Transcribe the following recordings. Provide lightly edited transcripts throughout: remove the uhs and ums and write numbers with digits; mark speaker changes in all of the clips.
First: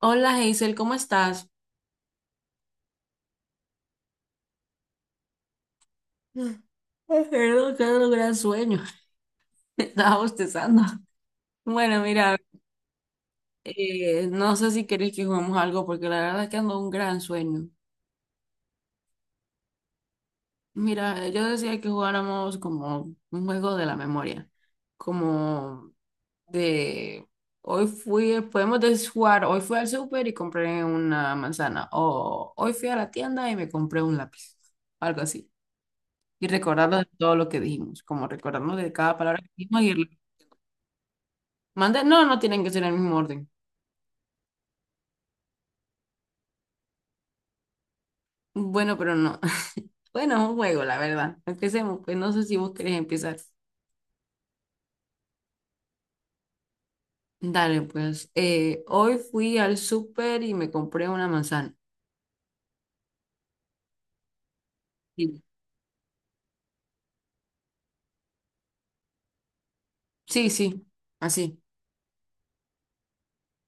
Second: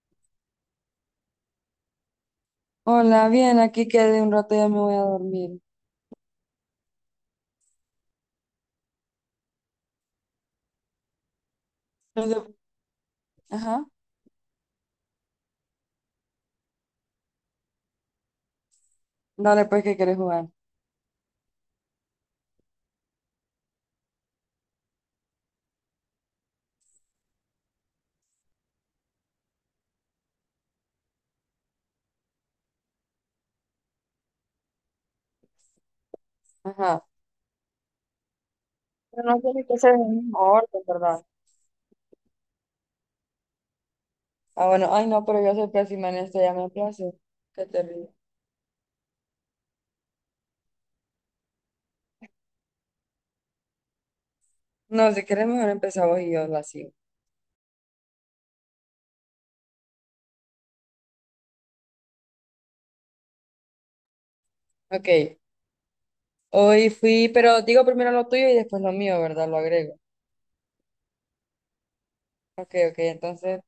Speaker 1: Hola Hazel, ¿cómo estás?
Speaker 2: Hola, bien, aquí quedé un rato, y ya me voy a dormir.
Speaker 1: Mm. Ay, perdón, que era un gran sueño. Estaba bostezando. Bueno,
Speaker 2: No sé.
Speaker 1: mira,
Speaker 2: Ajá.
Speaker 1: no sé si querés que juguemos algo porque la verdad es que ando un gran sueño.
Speaker 2: Dale, pues, ¿qué quieres jugar?
Speaker 1: Mira, yo decía que jugáramos como un juego de la memoria, como de hoy fui, podemos jugar, hoy fui al súper y compré una manzana, o hoy fui a la tienda y me compré un lápiz, algo así. Y recordarnos
Speaker 2: Ajá,
Speaker 1: de todo lo que dijimos, como recordarnos de cada
Speaker 2: pero no
Speaker 1: palabra que
Speaker 2: tiene que
Speaker 1: dijimos.
Speaker 2: ser en el mismo orden, ¿verdad?
Speaker 1: Manda, no, no tienen que ser en el mismo orden.
Speaker 2: Ah, bueno, ay, no, pero yo soy pésima en esto, ya me place. Qué terrible.
Speaker 1: Bueno, pero no. Bueno, es un juego, la verdad. Empecemos, pues no sé si vos querés empezar.
Speaker 2: No, si quieres, mejor empezamos y yo la sigo.
Speaker 1: Dale, pues. Hoy fui al súper y me compré una manzana.
Speaker 2: Ok,
Speaker 1: Sí,
Speaker 2: hoy fui, pero digo primero lo tuyo y después lo mío, ¿verdad? Lo agrego.
Speaker 1: sí, sí, así.
Speaker 2: Ok, ok, entonces,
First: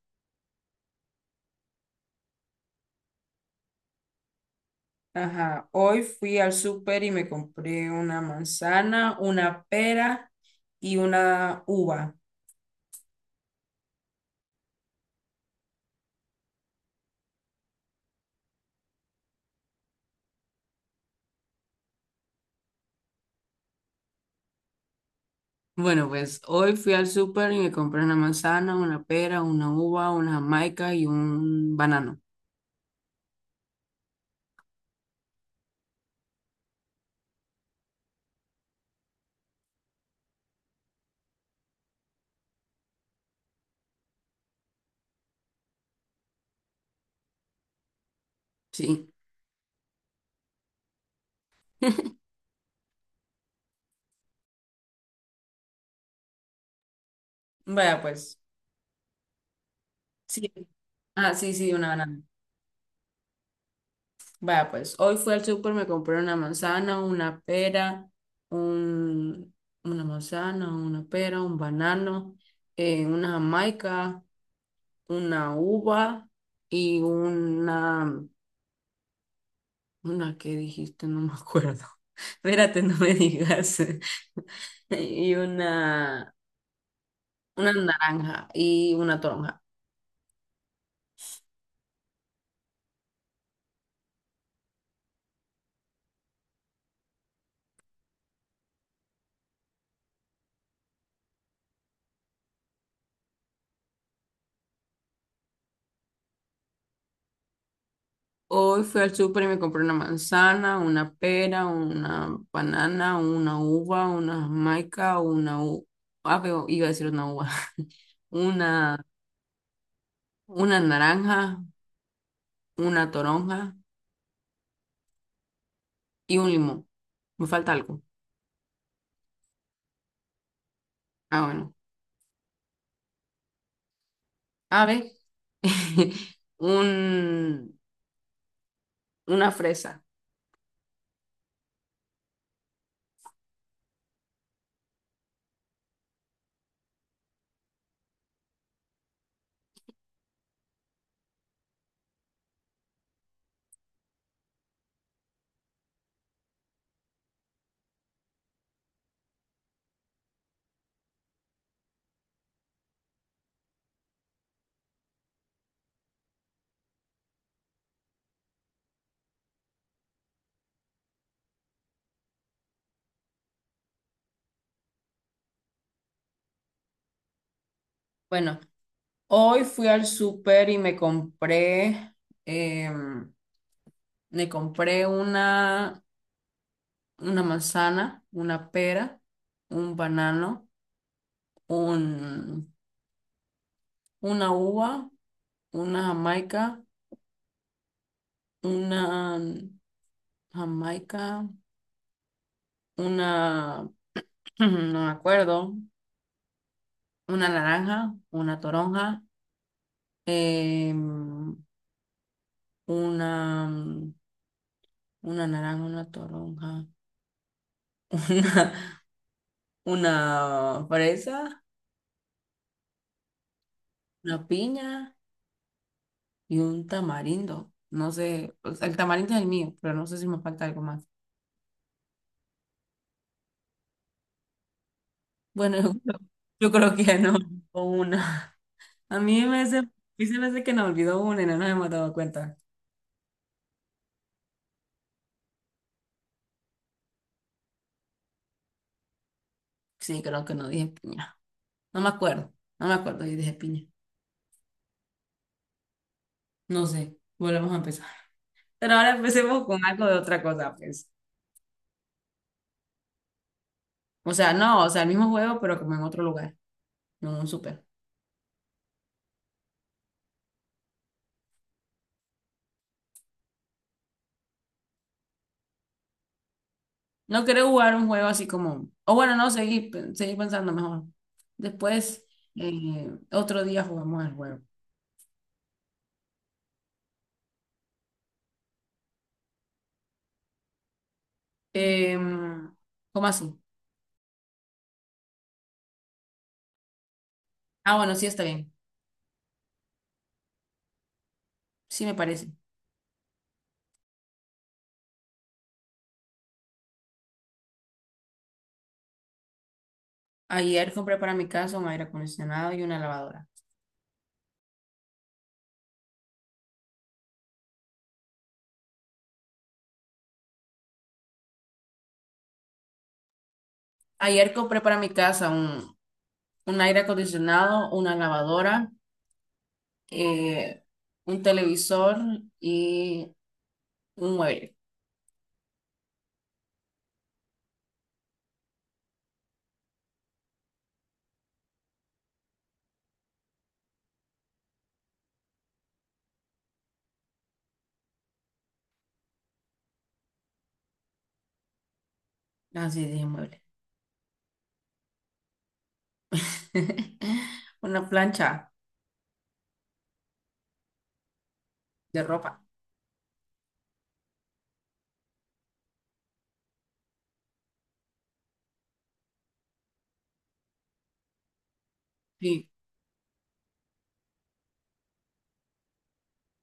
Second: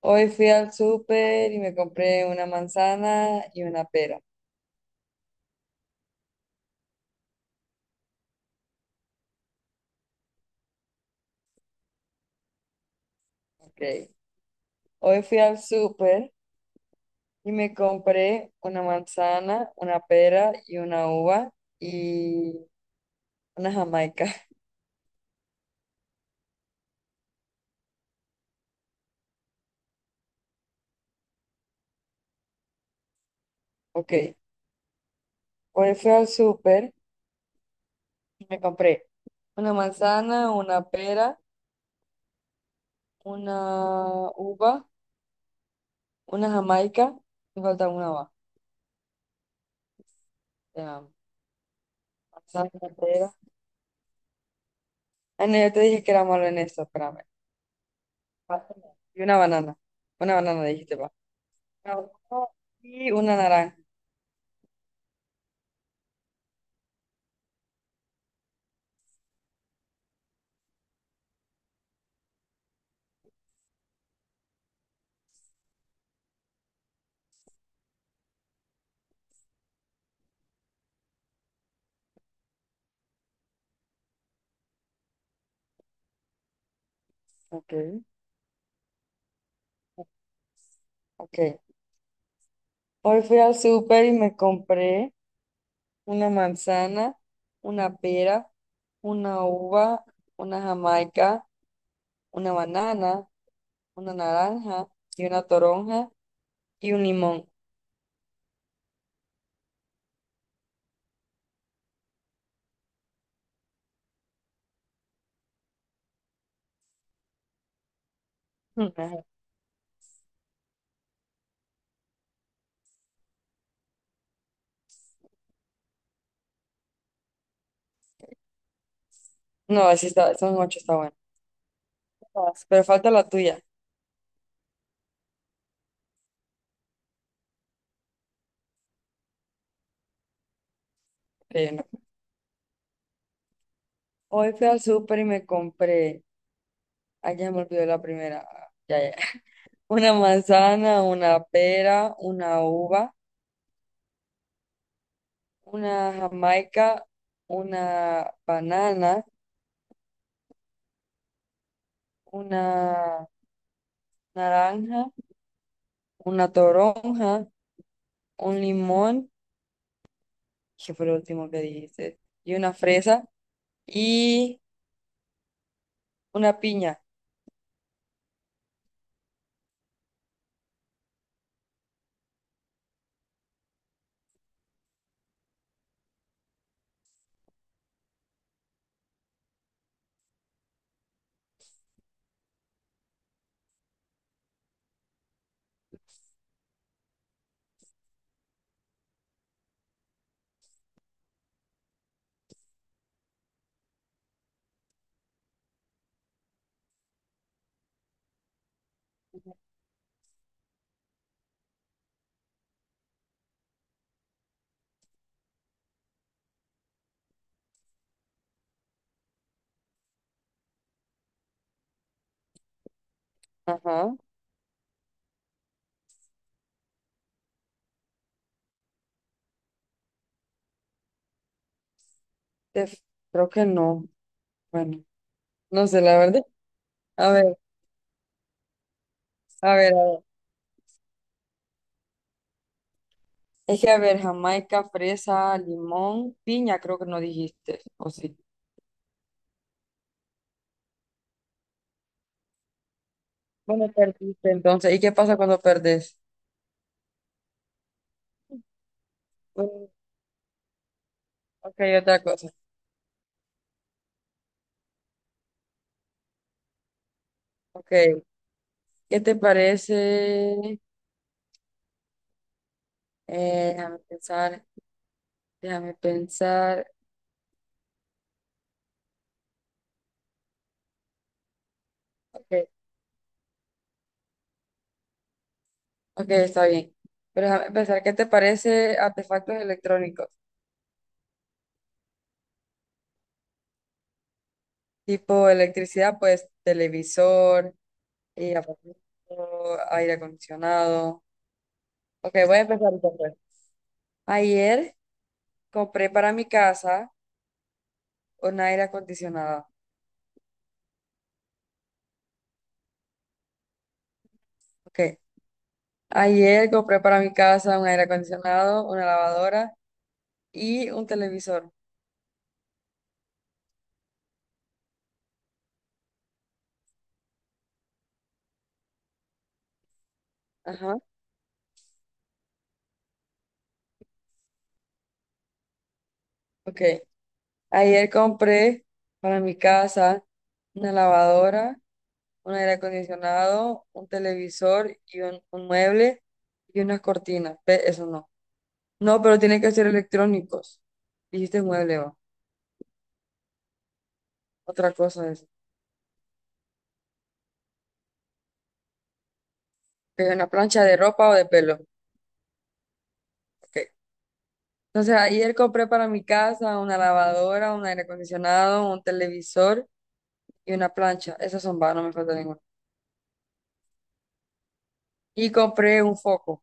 Speaker 2: hoy fui al súper y me compré una manzana y una pera.
Speaker 1: Ajá, hoy fui al súper y me compré una manzana, una pera y una uva.
Speaker 2: Ok. Hoy fui al súper. Y me compré una manzana, una pera y una uva y una jamaica.
Speaker 1: Bueno, pues hoy fui al súper y me compré una manzana, una pera, una uva, una jamaica y un banano.
Speaker 2: Ok, pues fui al súper y me compré una manzana, una pera, una uva, una jamaica. Me falta una uva.
Speaker 1: Sí.
Speaker 2: Ya. Manzana, pera. Ah, no, yo te dije que era malo en esto, espérame.
Speaker 1: Vaya pues.
Speaker 2: Y una banana. Una
Speaker 1: Sí.
Speaker 2: banana dijiste, va.
Speaker 1: Ah, sí, sí, una
Speaker 2: Una banana
Speaker 1: banana.
Speaker 2: y una naranja.
Speaker 1: Vaya, pues hoy fui al súper, me compré una manzana, una pera, un, una manzana, una pera, un banano, una jamaica, una uva y una que dijiste, no me acuerdo. Espérate, no me digas. Y una
Speaker 2: Ok,
Speaker 1: naranja y una toronja.
Speaker 2: ok. Hoy fui al súper y me compré una manzana, una pera, una uva, una jamaica, una banana, una naranja y una toronja y un limón.
Speaker 1: Hoy fui al súper y me compré una manzana, una pera, una banana, una uva, una jamaica, una u... ah, pero iba a decir una uva,
Speaker 2: Mm,
Speaker 1: una,
Speaker 2: ajá.
Speaker 1: una naranja, una toronja y un limón. Me falta algo.
Speaker 2: No, así está, son ocho, está bueno.
Speaker 1: Ah, bueno.
Speaker 2: Todas. Pero falta la tuya.
Speaker 1: A ver, un, una fresa.
Speaker 2: Ok, no. Hoy fui al súper y me compré, ay, ya me olvidó la primera. Ah, ya, ya. Una manzana, una pera, una uva, una jamaica, una banana, una naranja, una toronja, un limón, que fue lo último que dijiste, y una fresa y una piña.
Speaker 1: Bueno, hoy fui al súper y me compré, em, me compré una manzana, una pera, un banano, un, una uva, una jamaica, una jamaica, una, no me acuerdo, una naranja, una toronja, em, una, una naranja, una toronja, una, una fresa,
Speaker 2: Ajá.
Speaker 1: una piña y un tamarindo. No sé, o sea, el tamarindo es el mío, pero no sé si me falta algo más.
Speaker 2: Te- Creo que no. Bueno,
Speaker 1: Bueno,
Speaker 2: no sé, la verdad.
Speaker 1: yo creo que ya
Speaker 2: A
Speaker 1: no,
Speaker 2: ver,
Speaker 1: o una.
Speaker 2: a
Speaker 1: A
Speaker 2: ver, a ver.
Speaker 1: mí se me hace que nos olvidó una y no nos hemos dado cuenta.
Speaker 2: Es que, a ver, jamaica, fresa, limón, piña, creo que no dijiste, ¿o sí?
Speaker 1: Sí, creo que no dije piña. No me acuerdo. No me acuerdo si dije piña.
Speaker 2: Bueno, perdiste entonces. ¿Y qué pasa cuando perdés?
Speaker 1: No sé. Volvemos a empezar. Pero ahora empecemos con
Speaker 2: Bueno,
Speaker 1: algo de otra cosa, pues.
Speaker 2: ok, otra cosa.
Speaker 1: O sea, no, o sea, el mismo juego, pero como en otro lugar, en un súper.
Speaker 2: Ok, ¿qué te parece? Déjame pensar, déjame pensar.
Speaker 1: No quiero jugar un juego así como. O bueno, no, seguir pensando mejor. Después,
Speaker 2: Ok.
Speaker 1: otro día jugamos el juego.
Speaker 2: Ok, está bien. Pero déjame empezar, ¿qué te parece artefactos electrónicos?
Speaker 1: Em, ¿cómo así?
Speaker 2: Tipo electricidad, pues televisor,
Speaker 1: Ah, bueno, sí está
Speaker 2: y
Speaker 1: bien.
Speaker 2: aparato, aire acondicionado.
Speaker 1: Sí me
Speaker 2: Ok,
Speaker 1: parece.
Speaker 2: voy a empezar yo, pues. Ayer compré para mi casa un aire acondicionado.
Speaker 1: Ayer compré para mi casa un aire acondicionado y una lavadora.
Speaker 2: Ok, ayer compré para mi casa un aire acondicionado, una lavadora y un televisor.
Speaker 1: Ayer compré para mi casa un aire acondicionado, una lavadora, eh,
Speaker 2: Ajá,
Speaker 1: un televisor y un mueble.
Speaker 2: ok. Ayer compré para mi casa una lavadora, un aire acondicionado, un televisor y un mueble y unas cortinas. Eso no. No, pero tienen que ser electrónicos. Dijiste mueble, va.
Speaker 1: Así sí, dije mueble.
Speaker 2: Otra cosa es.
Speaker 1: Una plancha
Speaker 2: Que una plancha de ropa o de pelo.
Speaker 1: de ropa.
Speaker 2: Ok. Entonces ayer compré para mi casa una lavadora, un aire acondicionado, un televisor y una plancha. Esas son va, no me falta ninguna.
Speaker 1: Sí.
Speaker 2: Y compré un foco.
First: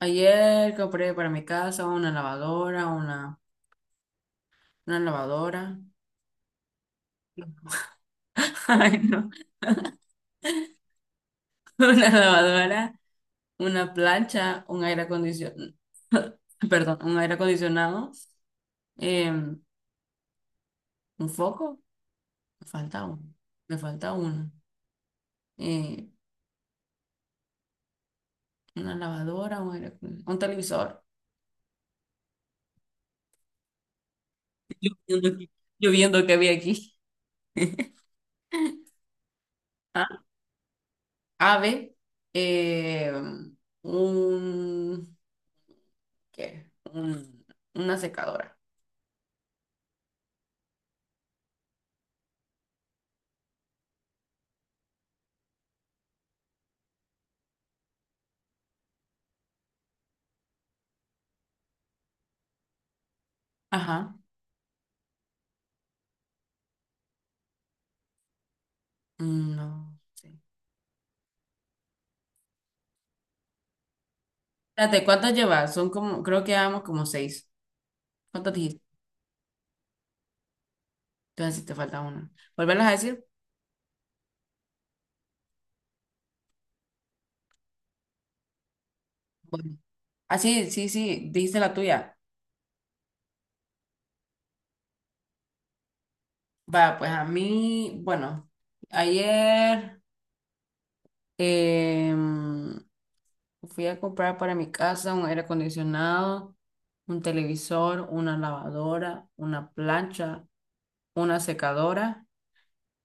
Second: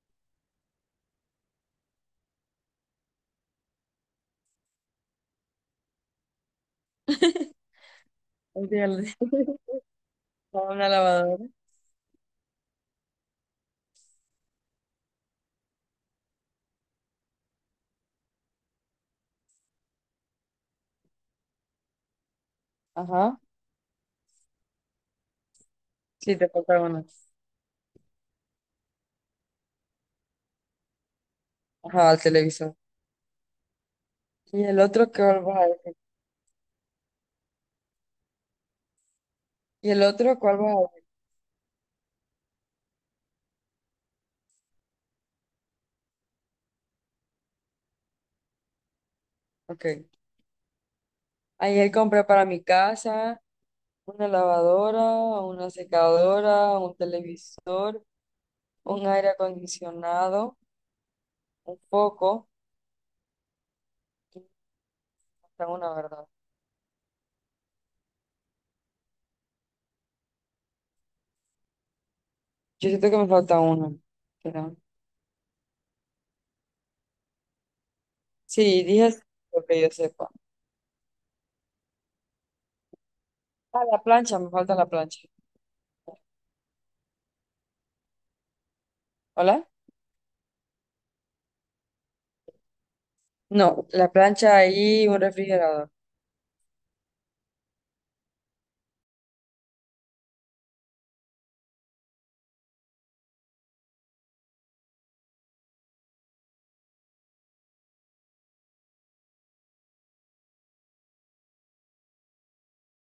Speaker 1: Ayer compré para mi casa una lavadora.
Speaker 2: Un
Speaker 1: Ay, no.
Speaker 2: Una lavadora.
Speaker 1: Una lavadora, una plancha, un aire acondicionado. Perdón, un aire acondicionado. em, un foco. Me falta uno.
Speaker 2: Ajá.
Speaker 1: Me falta uno. eh,
Speaker 2: Sí, te falta una.
Speaker 1: una lavadora, un televisor.
Speaker 2: Ajá, al televisor. Y el
Speaker 1: Yo
Speaker 2: otro, ¿qué
Speaker 1: viendo que,
Speaker 2: vas a
Speaker 1: yo
Speaker 2: decir?
Speaker 1: viendo que había aquí.
Speaker 2: ¿Y el
Speaker 1: Ah,
Speaker 2: otro cuál vas a ver?
Speaker 1: ave, eh, un, ¿qué? Una secadora.
Speaker 2: Ok. Ayer compré para mi casa una lavadora, una secadora, un televisor, un aire acondicionado, un foco.
Speaker 1: Ajá.
Speaker 2: Y me falta una, ¿verdad?
Speaker 1: Mm, no sé.
Speaker 2: Yo siento que me falta una, pero-
Speaker 1: Espérate, ¿cuántas llevas? Son como, creo que llevamos como seis. ¿Cuántas dijiste?
Speaker 2: sí, dije lo que yo sepa.
Speaker 1: Entonces, si te falta una. ¿Volverlas a decir?
Speaker 2: Ah, la plancha, me falta la plancha. ¿Hola?
Speaker 1: Bueno. Ah, sí, sí, sí, dijiste la tuya.
Speaker 2: No, la plancha y un refrigerador.
Speaker 1: Va, pues a mí, bueno, ayer. Em, fui a comprar para mi casa un aire acondicionado, un televisor, una lavadora, una plancha, una secadora,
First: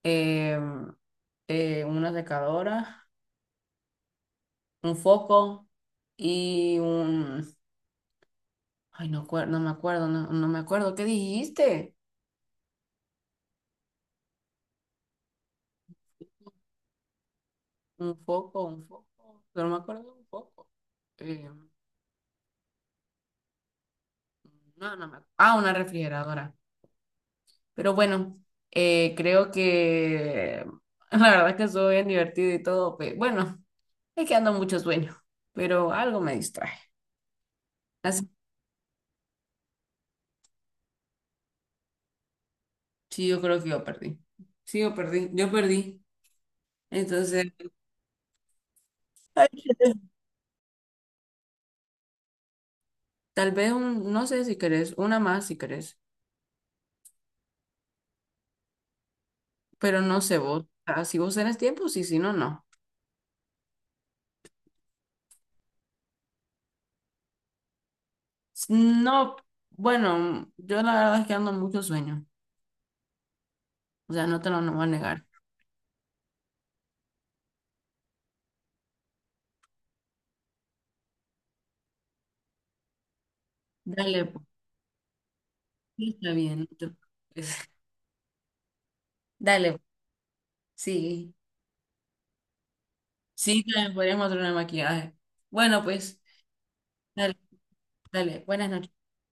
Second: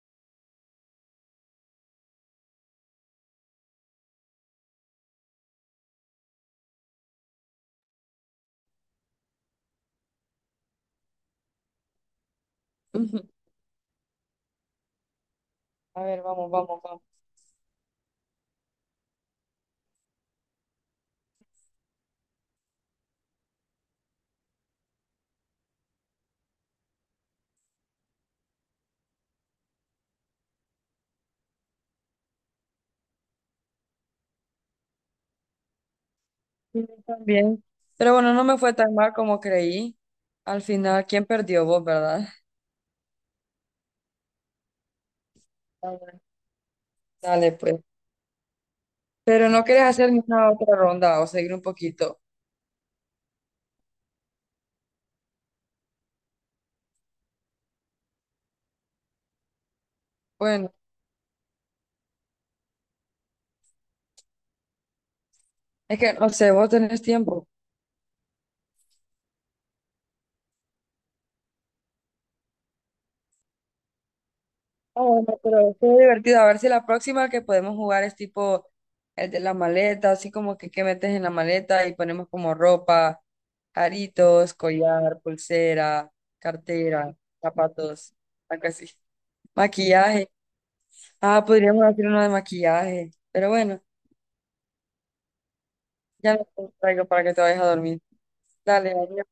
Speaker 1: em, una secadora, un foco y un... Ay, no, no me acuerdo, no, no me acuerdo. ¿Qué dijiste?
Speaker 2: Ujú. A ver, vamos, vamos, vamos.
Speaker 1: Un foco, un foco. Pero no me acuerdo de un foco. Em, no, no me acuerdo. Ah, una refrigeradora. Pero bueno, creo que la verdad que estuvo bien divertido y todo. Bueno, es que ando mucho sueño, pero algo me distrae.
Speaker 2: Sí, yo también. Pero
Speaker 1: Así,
Speaker 2: bueno, no me fue tan mal como creí. Al final, ¿quién perdió vos, verdad?
Speaker 1: sí, yo creo que yo perdí. Sí, yo perdí. Yo perdí.
Speaker 2: Dale,
Speaker 1: Entonces,
Speaker 2: pues. Pero no quieres hacer una otra ronda o seguir un poquito.
Speaker 1: tal vez un, no sé si querés, una más si querés, pero no sé vos.
Speaker 2: Bueno,
Speaker 1: Si vos tenés tiempo, sí, si no, no.
Speaker 2: es que no sé, vos tenés tiempo.
Speaker 1: No, bueno, yo la verdad es que ando mucho sueño. O sea, no te lo no voy a
Speaker 2: Ah,
Speaker 1: negar.
Speaker 2: bueno, pero qué divertido. A ver si la próxima que podemos jugar es tipo el de la maleta, así como que qué metes en la maleta y ponemos como ropa,
Speaker 1: Dale, pues,
Speaker 2: aritos, collar,
Speaker 1: sí,
Speaker 2: pulsera,
Speaker 1: está bien.
Speaker 2: cartera,
Speaker 1: Pues,
Speaker 2: zapatos, algo así.
Speaker 1: dale,
Speaker 2: Maquillaje.
Speaker 1: sí.
Speaker 2: Ah, podríamos hacer uno de maquillaje. Pero
Speaker 1: Sí,
Speaker 2: bueno,
Speaker 1: también podríamos hacer una maquillaje. Bueno, pues,
Speaker 2: ya no te traigo para que
Speaker 1: dale,
Speaker 2: te vayas a dormir.
Speaker 1: dale. Buenas
Speaker 2: Dale,
Speaker 1: noches.
Speaker 2: adiós.